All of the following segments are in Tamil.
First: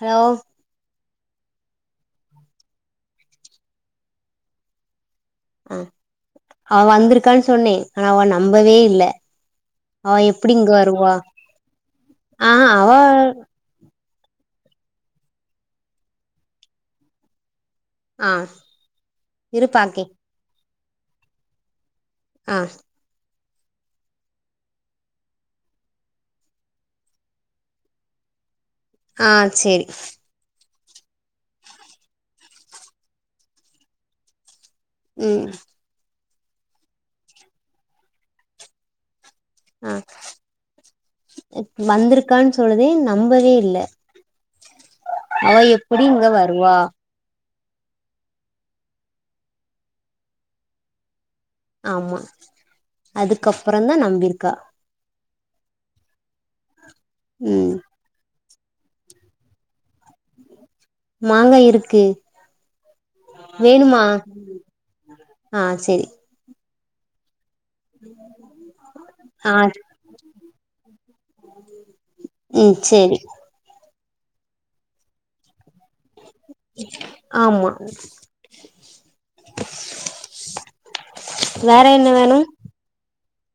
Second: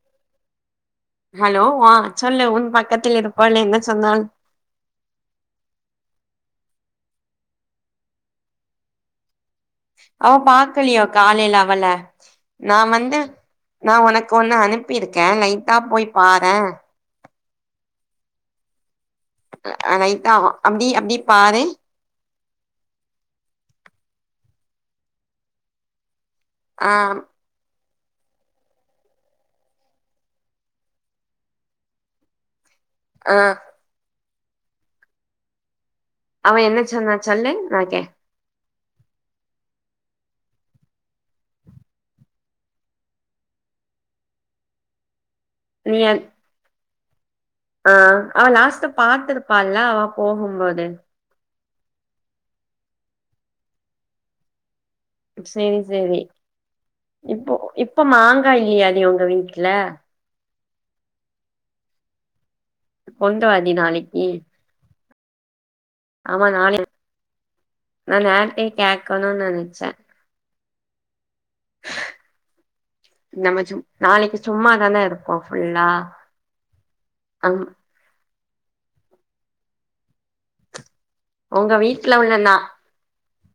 ஹலோ ஹலோ வா சொல்லு உன் பக்கத்தில் இருப்பவள் என்ன சொன்னாள் அ அவ வந்துருக்கான்னு சொன்னே ஆனா அவ நம்பவே இல்ல அவ எப்டி இங்க பாக்கலயோ வருவா காலேல அவள ஆ நா அவ வந்து நா ஒனக்கு இப்ப ஒன்னு அனுப்பிருக்கே லைட்டா போய் பாரே ஆ இருப்பாக்கே நைட்டா அப்டி அப்டி பாரு அ அ அ செரி அ ம் அவ என்னச் சொன்னாச் சொல்லு நான்கே அ வந்துருக்கான்னு சொல்லுதே நம்பவே இல்ல அவ நீ எப்புடி அ- இங்க வருவா ஆ அவ லாஸ்ட்டு பாத்திருப்பால்ல அவ போகும் போது ஆமா அதுக்கப்புற தா நம்பிருக்கா சேரி சேரி இப்போ ம் இப்ப மாங் ங்கா இல்லையாடி ஒங்க வீட்ல மாங்கா இருக்கு கொண்டு வாடி வேணுமா நாளிக்கு ஆ சேரி ஆமா நாலிக் கேக்கணுன் ஆ சொ நெனச்சே ம் சேரி நம்ம சும் நாளைக்கு சும்மாதான இருப்போ ஃபுல்லா அம் ஆமா உங்க வேற என்ன வீட்ல உள்ள வேணு நா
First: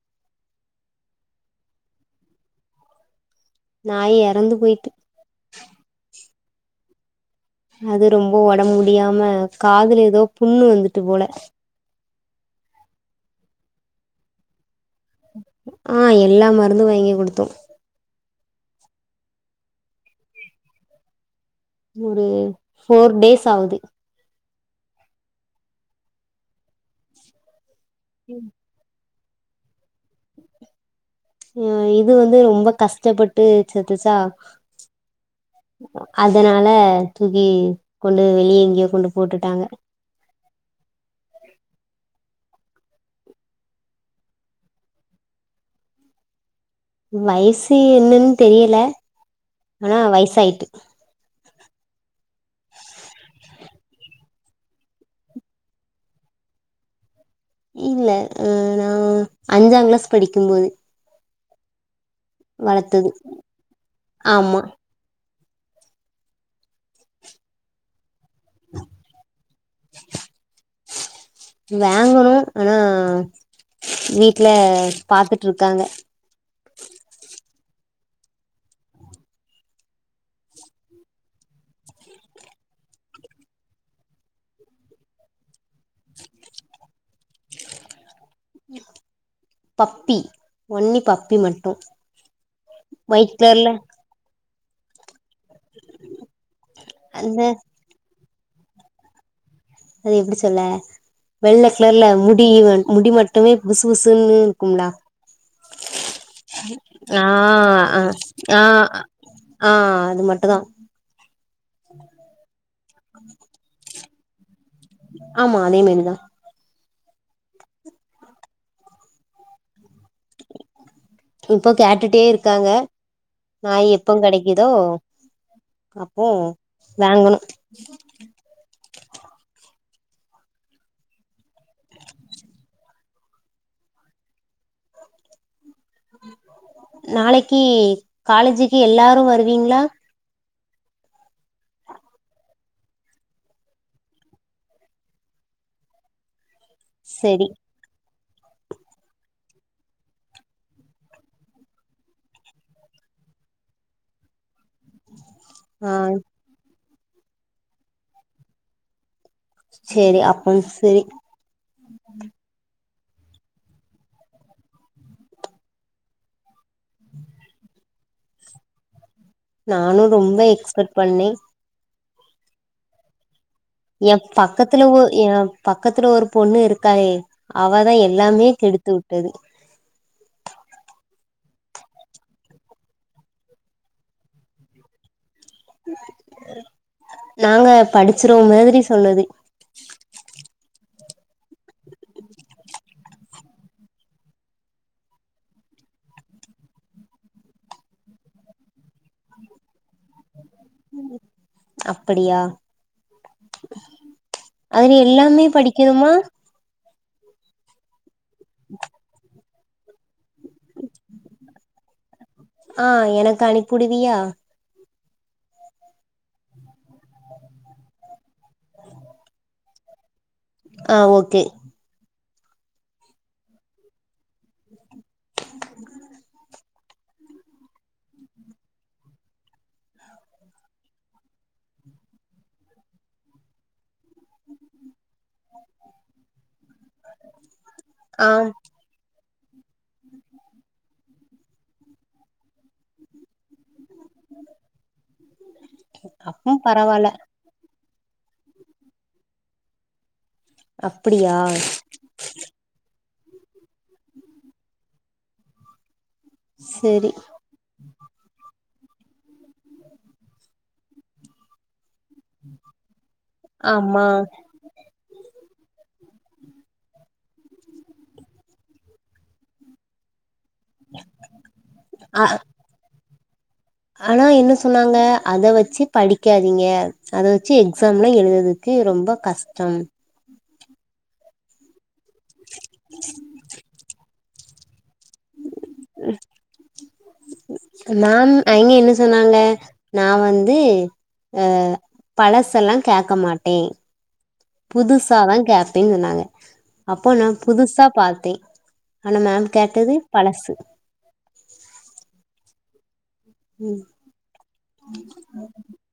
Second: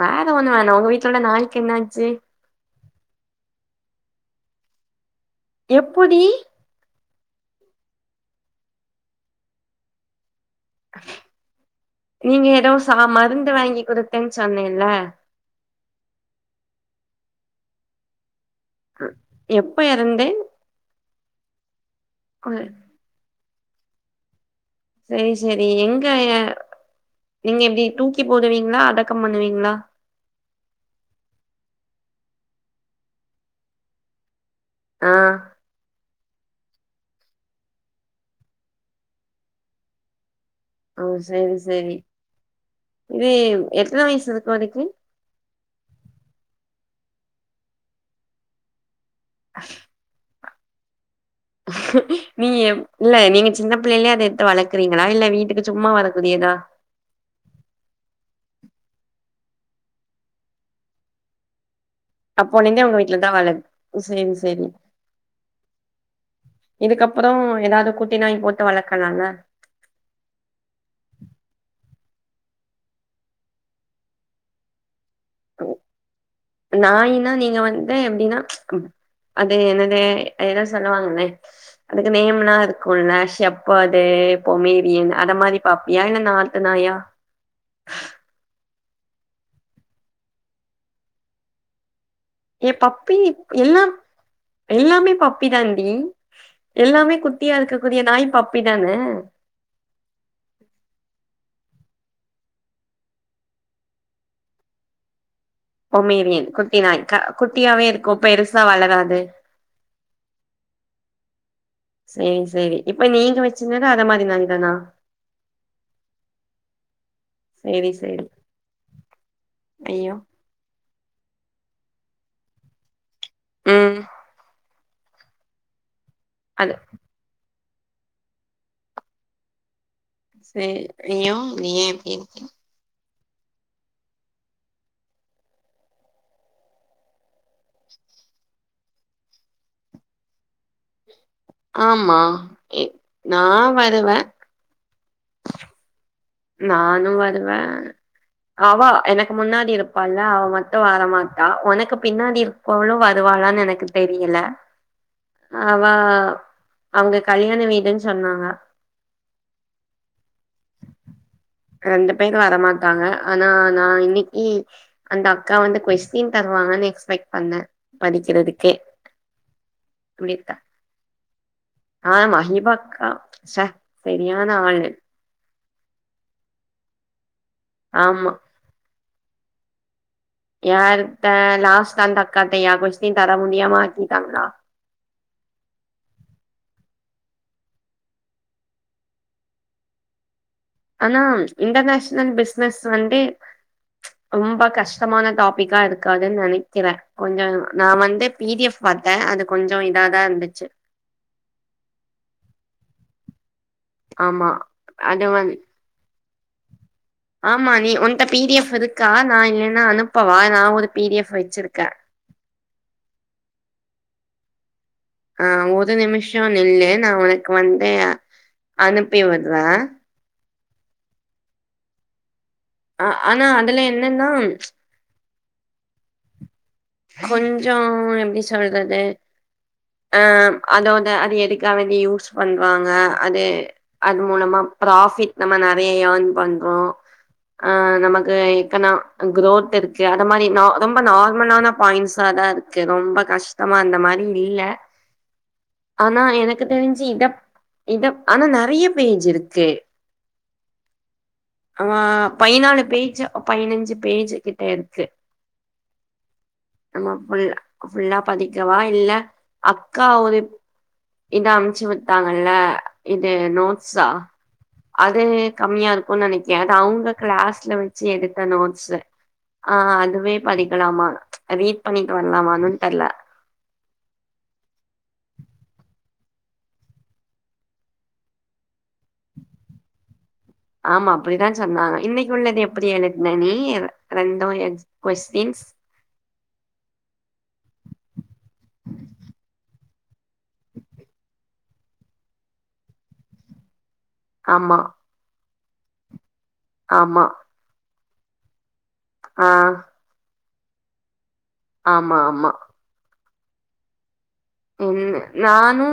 வேற ஒண்ணு வேணா உங்க வீட்ல உள்ள நாய்க்கு என்னாச்சு நாய் எறந்து போய்ட்டு எப்புடி அது ரொம்ப உடம் முடியாம காதுல ஏதோ புண்ணு வந்துட்டு போல நீங்க ஏதோ ச மருந்து வாங்கி குடுத்தேன்னு சொன்னேல்ல ஆ எல்லா மருந்து வாங்கிக் குடுத்தோ எப்ப எறந்தே ஒரு ஃபோர் டேஸ் ஆவுது செரி செரி எங்கய நீங்க எப்டி தூக்கி போடுவீங்களா அடக் க்கம் பண்ணுவீங்ளா அ இது வந்து ரொம்ப கஷ்டப்பட்டு செத்துச்சா ஆ அதனால தூக்கி கொண்டு வெளிய எங்கேயோ கொண்டு போட்டுட்டாங்க அ செரி செரி இது எத்ன வயசு இதுக் வரைக்கி வயசு என்னன் தெரியல ஆனா வயசாயிட்டு ஆ சு நீங்கப் இல்ல நீங்க சின்ன பிள்ளையா அதெடுத்து வளக்குறீங்களா இல்ல வீட்டுக்கு சும்மா வளக்குறீங்ளா இல்ல அ ‌ நா‌ அஞ்சாங் கிளாஸ் படிக்கும் போது அப்போ நீங்க உங்க வீட்ல தா வளக் செரி ஆமா செரி இதுக்கப்புறோ எதாவ்து குட் டி நாய் போட்டு வளக்கலால நாங்களு ஆனா வீட்ல பாத்துட்ருக்காங்க நாயினா நீங்க வந்து எப்டினா அது என்னது அது எதோ சொல்லுவாங்ளே அதுக்கு நேம்லா இருக்கும்ல ஷெப்பார்டு ஏ பொமேரியன் ‌அந்த‌ ‌‌ மாரி பாப்பியா இல்ல நாட்டு நாயா பப்பி ஒன்லி‌‌ பப்பி மட்டு ஏ பப்பி ஒயிட் கலர்ல எல்லா எல்லாமே ப பி தாண்டி எல்லாமே அந்த குட்டியா இருக்கக்கூடிய நாய் பப்பி தானே அது எப்டி சொல்ல வெள்ள செல்ல முடியிவன் முடி மட்டுமே புசு புசுன்னு இருக்கும்லா பொமேரியன் குட்டி நாய் க ஆ குட்டியாவே ஆ இருக்கூ ஆ பெருசா வளராது ஆ அது ‌ மட்டு தா சேர் செரி இப்ப நீங்க வச்சிந்தது அத மாரி நாய் தானா ஆமா அதே மாரி தா செரி செரி ஐயோ இப்போ கேட்டுட்டே இருக்காங்க நாய் ம் எப்போ கெடைக்குதோ அப்போ அது வாங்குணு செ யோ நீ ஏ இப்டிருக்கே நாளைக்கி காலேஜிக்கி எல்லாரு வருவீங்ளா ஆமா நா வருவே நானு செரி வருவே அவா எனக்கு முன்னாடி இருப்பால அவ மட்டு வரமாட்டா உனக்கு பின்னாடி இருப்பவுளு வருவா அளான் எனக்கு தெரியில அவா ஆ அவுங்க கல்யாண வீடுன் சொன்னாங்க செரி அப்போ செரி க்ரெண்டு பேர் வரமாட் டாங்க ஆனா நா இன்னிக்கி அந்தக்கா வந்து கொஸ்டின் த ருவாங்கன் எக்ஸ்பெக்ட் பண்ணே படிக்கிறதுக்கே நானு இப்டி ரொம்ப இருக்கா எக்ஸ்பெட் பண்ணே ஆ மஹி பக்கா ஏ பக்கத்துல ஒ ஏ பக் கத்துல ஒரு பொண்ணு இருக்காளே அவதா ஆமா எல்லாமே கெடுத்து உட்டது யாருட்ட லாஸ்ட்ல அந்தக்காட்டயா கொஸ்டின் தர முடியாம ஆக்கிடீடாங்ளா நாங்க படிச்சுருவோ மாத்ரி சொன்னது ஆனா இன்டர்நேஷ்னல் பிஸ்னஸ் வந்து ரொம்ப கஷ்டமான டாபிக்கா இருக்காதுன் நெனைக்கிறே கொஞ்சு நா வந்து பி டி எஃப் பா த்தே அது கொஞ்சு இத தா இர்ந்துச்சு அப்படியா ஆமா அதுல அது எல்லாமே வந் படிக்கெணுமா ஆமா நீ உன்ட பி டி எஃப் இருக்கா நா இல்லேன்னா அனுப்பவா நா ஒரு பி டி எஃப் வெச்சிருக்கே ஆ எனக் அனிப்புடுவியா ஆ ஒரு நிமிஷோ நில்லு நா உனக்கு வந்து அனுப்பி விட்றே ஆ ஓகே அ ஆனா அதுல என்னன்னா [inaudible] கொஞ்சோ எப்டி சொல்றது அ அதாவது அது எதுக்காவ் வேண்டி யூஸ் பண்றாங்க அது அது மூலமா ப்ராஃபிட் நம்ம நெறைய யேன் பன் மு அ நமக்கு ஆம் எக்கனா குரோத் இருக்கு அத மாரி நா கம் நார்மலான பாய்ண்ட்ஸா தா இருக்கு ரொம்ப கஷ்ட மா அந்த மாரி இல்ல ஆனா அப்பம் எனக்கு தெரிஞ்சி பரவால்ல இத இதும் ஆனா நறைய பேஜ் இருக்கு அ அ பய்னாலு பேஜு பய்னஞ்சு பேஜு கிட்ட இருக்கு செரி நம்மோ ஃபுல் ஃபுல்லா பாதி ங்க வா இல்ல அக்கா ஒரு இது அம்ச்சு வி த்தாங்கல்ல இது ஆமா நோட்ஸா அது கம்மியாரு நெனைக்க அது அவ்ங்க க்ளாஸ்ல வெச்சு எடுத்த நோட்ஸு அ அ அதுவே பாடிக்கலாமா ரீட் பண்ணிட்டு ஆ வரலாமான்னு தெர்ல ஆனா என்ன சொன்னாங்க அத வெச்சு படிக்காதீங்க அத வெச்சு எக்ஸாம்லா எழுததுக் ரொம்ப கஷ்டோன் ஆமா அப்படிதா சொன்னாங்க இன்னைக் உள்ளது எப்படி எழுத்ன நீ ரெண்டு எக்ஸ் கொஸ்டின்ஸ் மேம் அனைக்கே என்ன சொன்னாங்க நா வந்து அ பழசெல்லா கேக்க மாட்டே ஆமா புதுசா தா கேப்பேன் சொன்னாங்க அப்போ ஆமா நா புதுசா பாத்தே ஆனா மேம் ஆ கேட்டது பழசு ஆமா ஆமா ம் ம் நானு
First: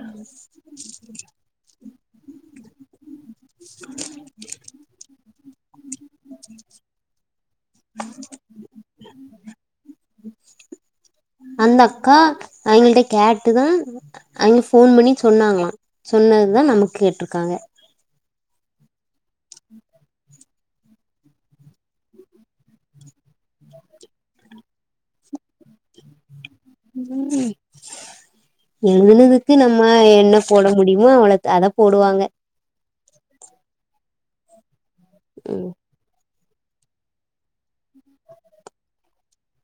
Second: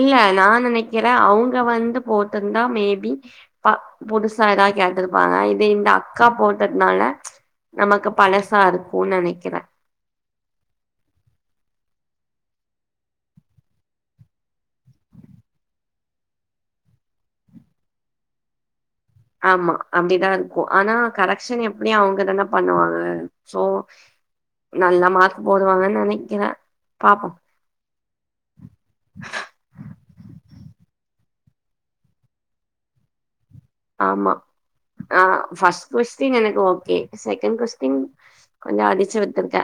இல்ல நா நெனைக்கிறே அவுங்க வந்து போட்டுர்ந்தா மேபி ப புதுசா த கேட்டுருப்பாங்க இந்த அக்கா போட்டத்னால நமக்கு பழசா இருக்குன் நெனைக்கிறே அந்த அக்கா அவிங்கள்ட்ட கேட்டு தா அவிங்க ஃபோன் பண்ணி சொன்னாங்ளா சொன் ன்னது தா நமக் கேட்ருக்காங்க [inaudible] ஆமா அப்டிதா இருக்கு ஆனா கரெக்க்ஷன் எப்புடியு‌ அவுங்கதானே பண்ணுவாங்க சோ நல்ல மார்க் போடுவாங்கன் நனைக்கிறே எழுதுனதுக்கு நம்ம என்ன போட முடியுமோ அவ்ள அத போடுவாங்க ஆமா அ ம் பஸ் கொஸ் டின் எனக்கு ஓகே செகண் கொஸ்டின் கொஞ்ச அடிச்சு விட்டுருக்கே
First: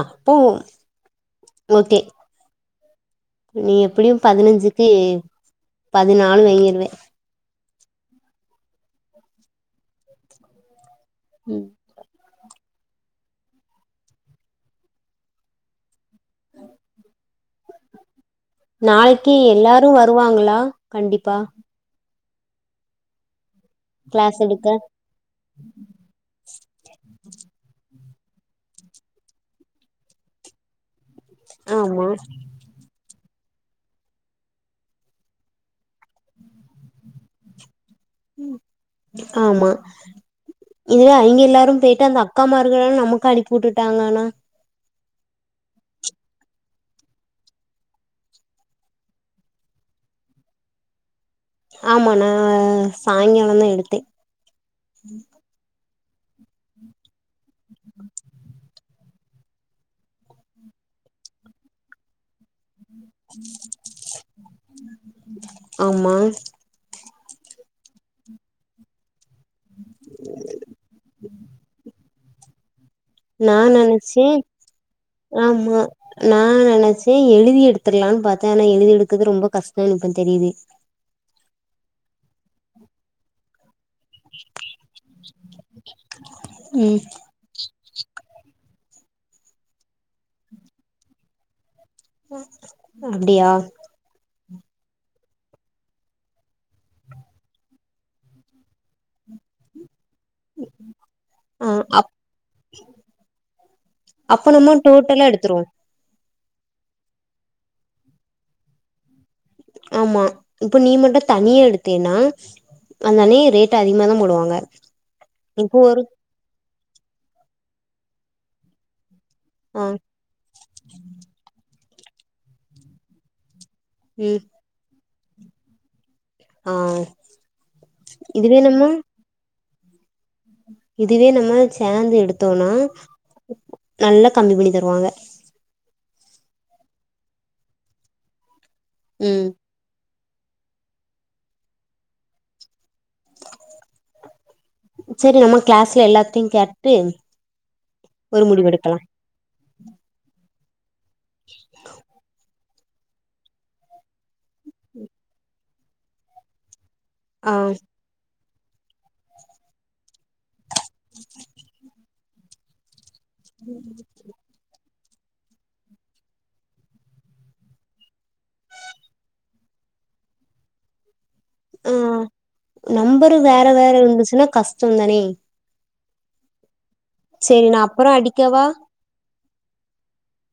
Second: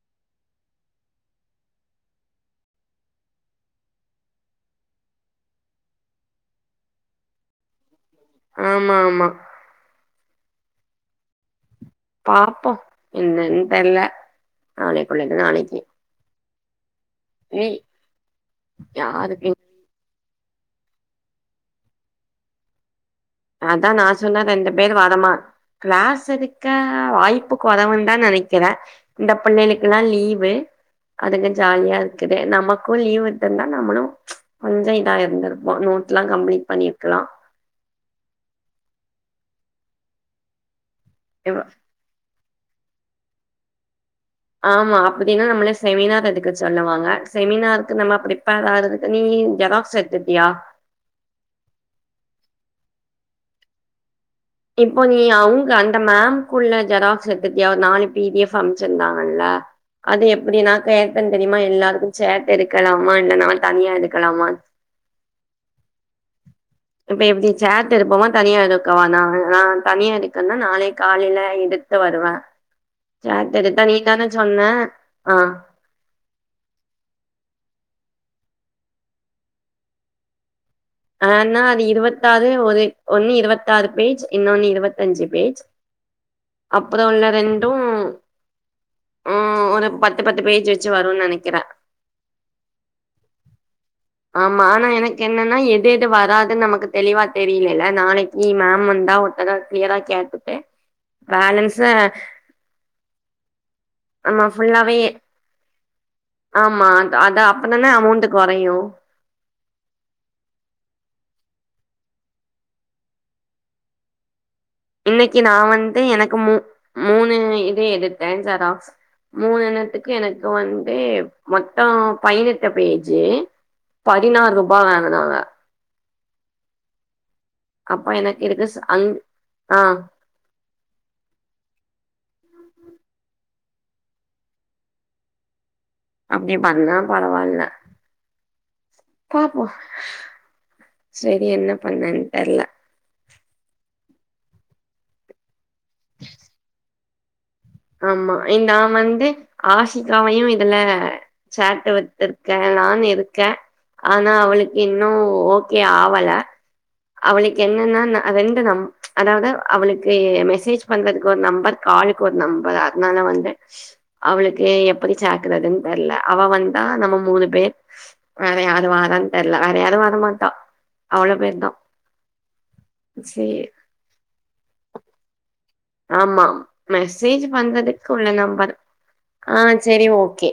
அப்போ ஓகே நீ எப்புடியு பதினஞ்சுக்கு பதினாலு வாங்கிருவே ஆமா ஆமா ம் பாப்போ என்னன்னு தெர்ல நாளைக்குள்ளது நாளைக்கி நாளைக்கி யாருக்கு எல்லாரு வ ருவாங்களா கண்டிப்பா நா தா நா கிளாஸ் சொன்ன எடுக்க ரெண்டு பேர் வரமாட் கிளாஸ் எடுக்க வாய்ப்புக் கொறவு தா நெனைக்கிறே இந்த புள்ளேளுக்கெல்லா லீவு அதுங்க ஜாலியா ஆமா இருக்குது நமக்கு லீவ் இருந்தா நம்மளு கொஞ்சோ இதா இருந்திருப்போ நோட்ஸல்லா கம்ப்ளீட் பண்ணிருக்கலா ஆமா இதுலே அங்க இவ எல்லாரு போய்ட்டு அந்த அக்காமார்கள்லா நமக்கு அனுப்பி உட்டுட்டாங்கனா ஆமா அப்பிடின்ன நம்மளே செமினார் எடுக்க சொல்லுவாங்க செமினாருக்கு நம்ம பிரப்பர் அரதுக்கனி நீ ஏதாவது நோட்ஸெடுத்துட்டியா ஆமா நா சாய்ங்கால தா எடுத்தே இப்போ நீ அவுங்க னுப் இந்த மேம்குள்ள ஜெராக்ஸ் எடுத்துட்டியா ஒரு நாலு பீடிஎஃப் அனுப்சுருந்தாங்கல அது எப்பிடினா கேட்டே தெரியுமா எல்லாருக்கு சேர் எடுக்கலாமா இல்ல நா தனியா எடுக்கலாமா ஆமா இப்ப எப்பிடி சேர்ந்து எடுப்போமா தனியா எடுக்கவா நானு நா தனியா இருக்கன்னா நாளை காலையில எடுத்து வருவே நா நனைச்சே சொன்ன ஆ ஆமா நா நெனைச்சே எழுதி எடுத்து எடுத்துகலான்னு பாத்தே ஆனா எழுதி எடுக்கறது ரொம்ப கஷ்டம்னு இப்போ தெரியுது நான்னாரு இருபத்தாறு ஒரு ஒன்னு இருபத்தாறு பேஜ் இன்னொன்னு இருபத்தஞ்சு பேஜ் அப்புறோ இந்த ரெண்டு ம் ஒரு பத்து பத்து பேஜ் வெச்சு வருன்னு நெனைக்கிறே ஓ ஓ அப்டியா ஆமா ஆனா எனக்கு என்னன்னா எதேது வராதுன்னு நமக்கு தெளிவா தெரியலேல்ல நாளைக்கி மேம் வந்தா ஒருத்தட கிளியரா கேட்ருப்பே ஆ பேலன்ஸ அப் ஆமா அப்ப நம்ம ஃபுல்லாவே டோட்டலா எடுத்துருவோ ஆமா அது அப்பதான அமௌண்ட்டு கொறையு ஆமா இப்ப நீ மட்டு தனிய எடுத்தேன்னா அந்த அண்ணே ரேட் அதிகமா தா போடுவாங்க இன்னைக்கி நா இப்போ வந்து ஒரு எனக்கு மூ மூணுன்னு இது எடுத்தே சரோ ஆ மூணுண்ணத்துக்கு எனக்கு வந்து மொத்தோ பயனத்து பயனஞ்சி ம் பதினாறு ரூபா வாங்குனாங்க ஆ அப்ப எனக்கு இதுவே இருக்கு ச நம்ம அந் ஆ இதுவே நம்ம சேந்தேடுத்தோன்னா நல்லா கம்மி பண்ணி தருவாங்க அப்டியே பண்ணா பரவால்ல ம் பாப்போ செரி என்ன பண்ணேன் தெர்ல செரி நம்ம கிளாஸ்ல எல்லாத்திட்டயு கேட்டுட்டு ஆமா நா வந்து ஆசிகாவையு இதுல சார்ட்டு வத்துருக் த்தே நானு இருக்கே ஆனா அவளுக்கு இன்னு ஓகே ஆவல ஆ அவளுக்கு என்னன்னா ரெண்டு நம் அதாவது அவளுக்கு மெசேஜ் வந்ததுக்கு ஒரு நம்பர் காலுக்கு ஒரு நம்பர் அதனால வந்து அவளுக்கு எப் படி ச்சக்குறதுன்னு தெர்ல அவ வந்தா நம்ம மூணு பேர் வேற யாரு வாறான்னு தெர்ல வேற யாரு வரமாட்டா அவள பேர்தா ம் நம்பரு வேற சேரி வேற இருந்துச்சுன்னா கஷ்டோ தானே ஆமா மெசேஜ் செரி நா பண்றதுக்கு அப்பறோ வேற அடிக்கவா நம்பர் ஆ சேரி ஓகே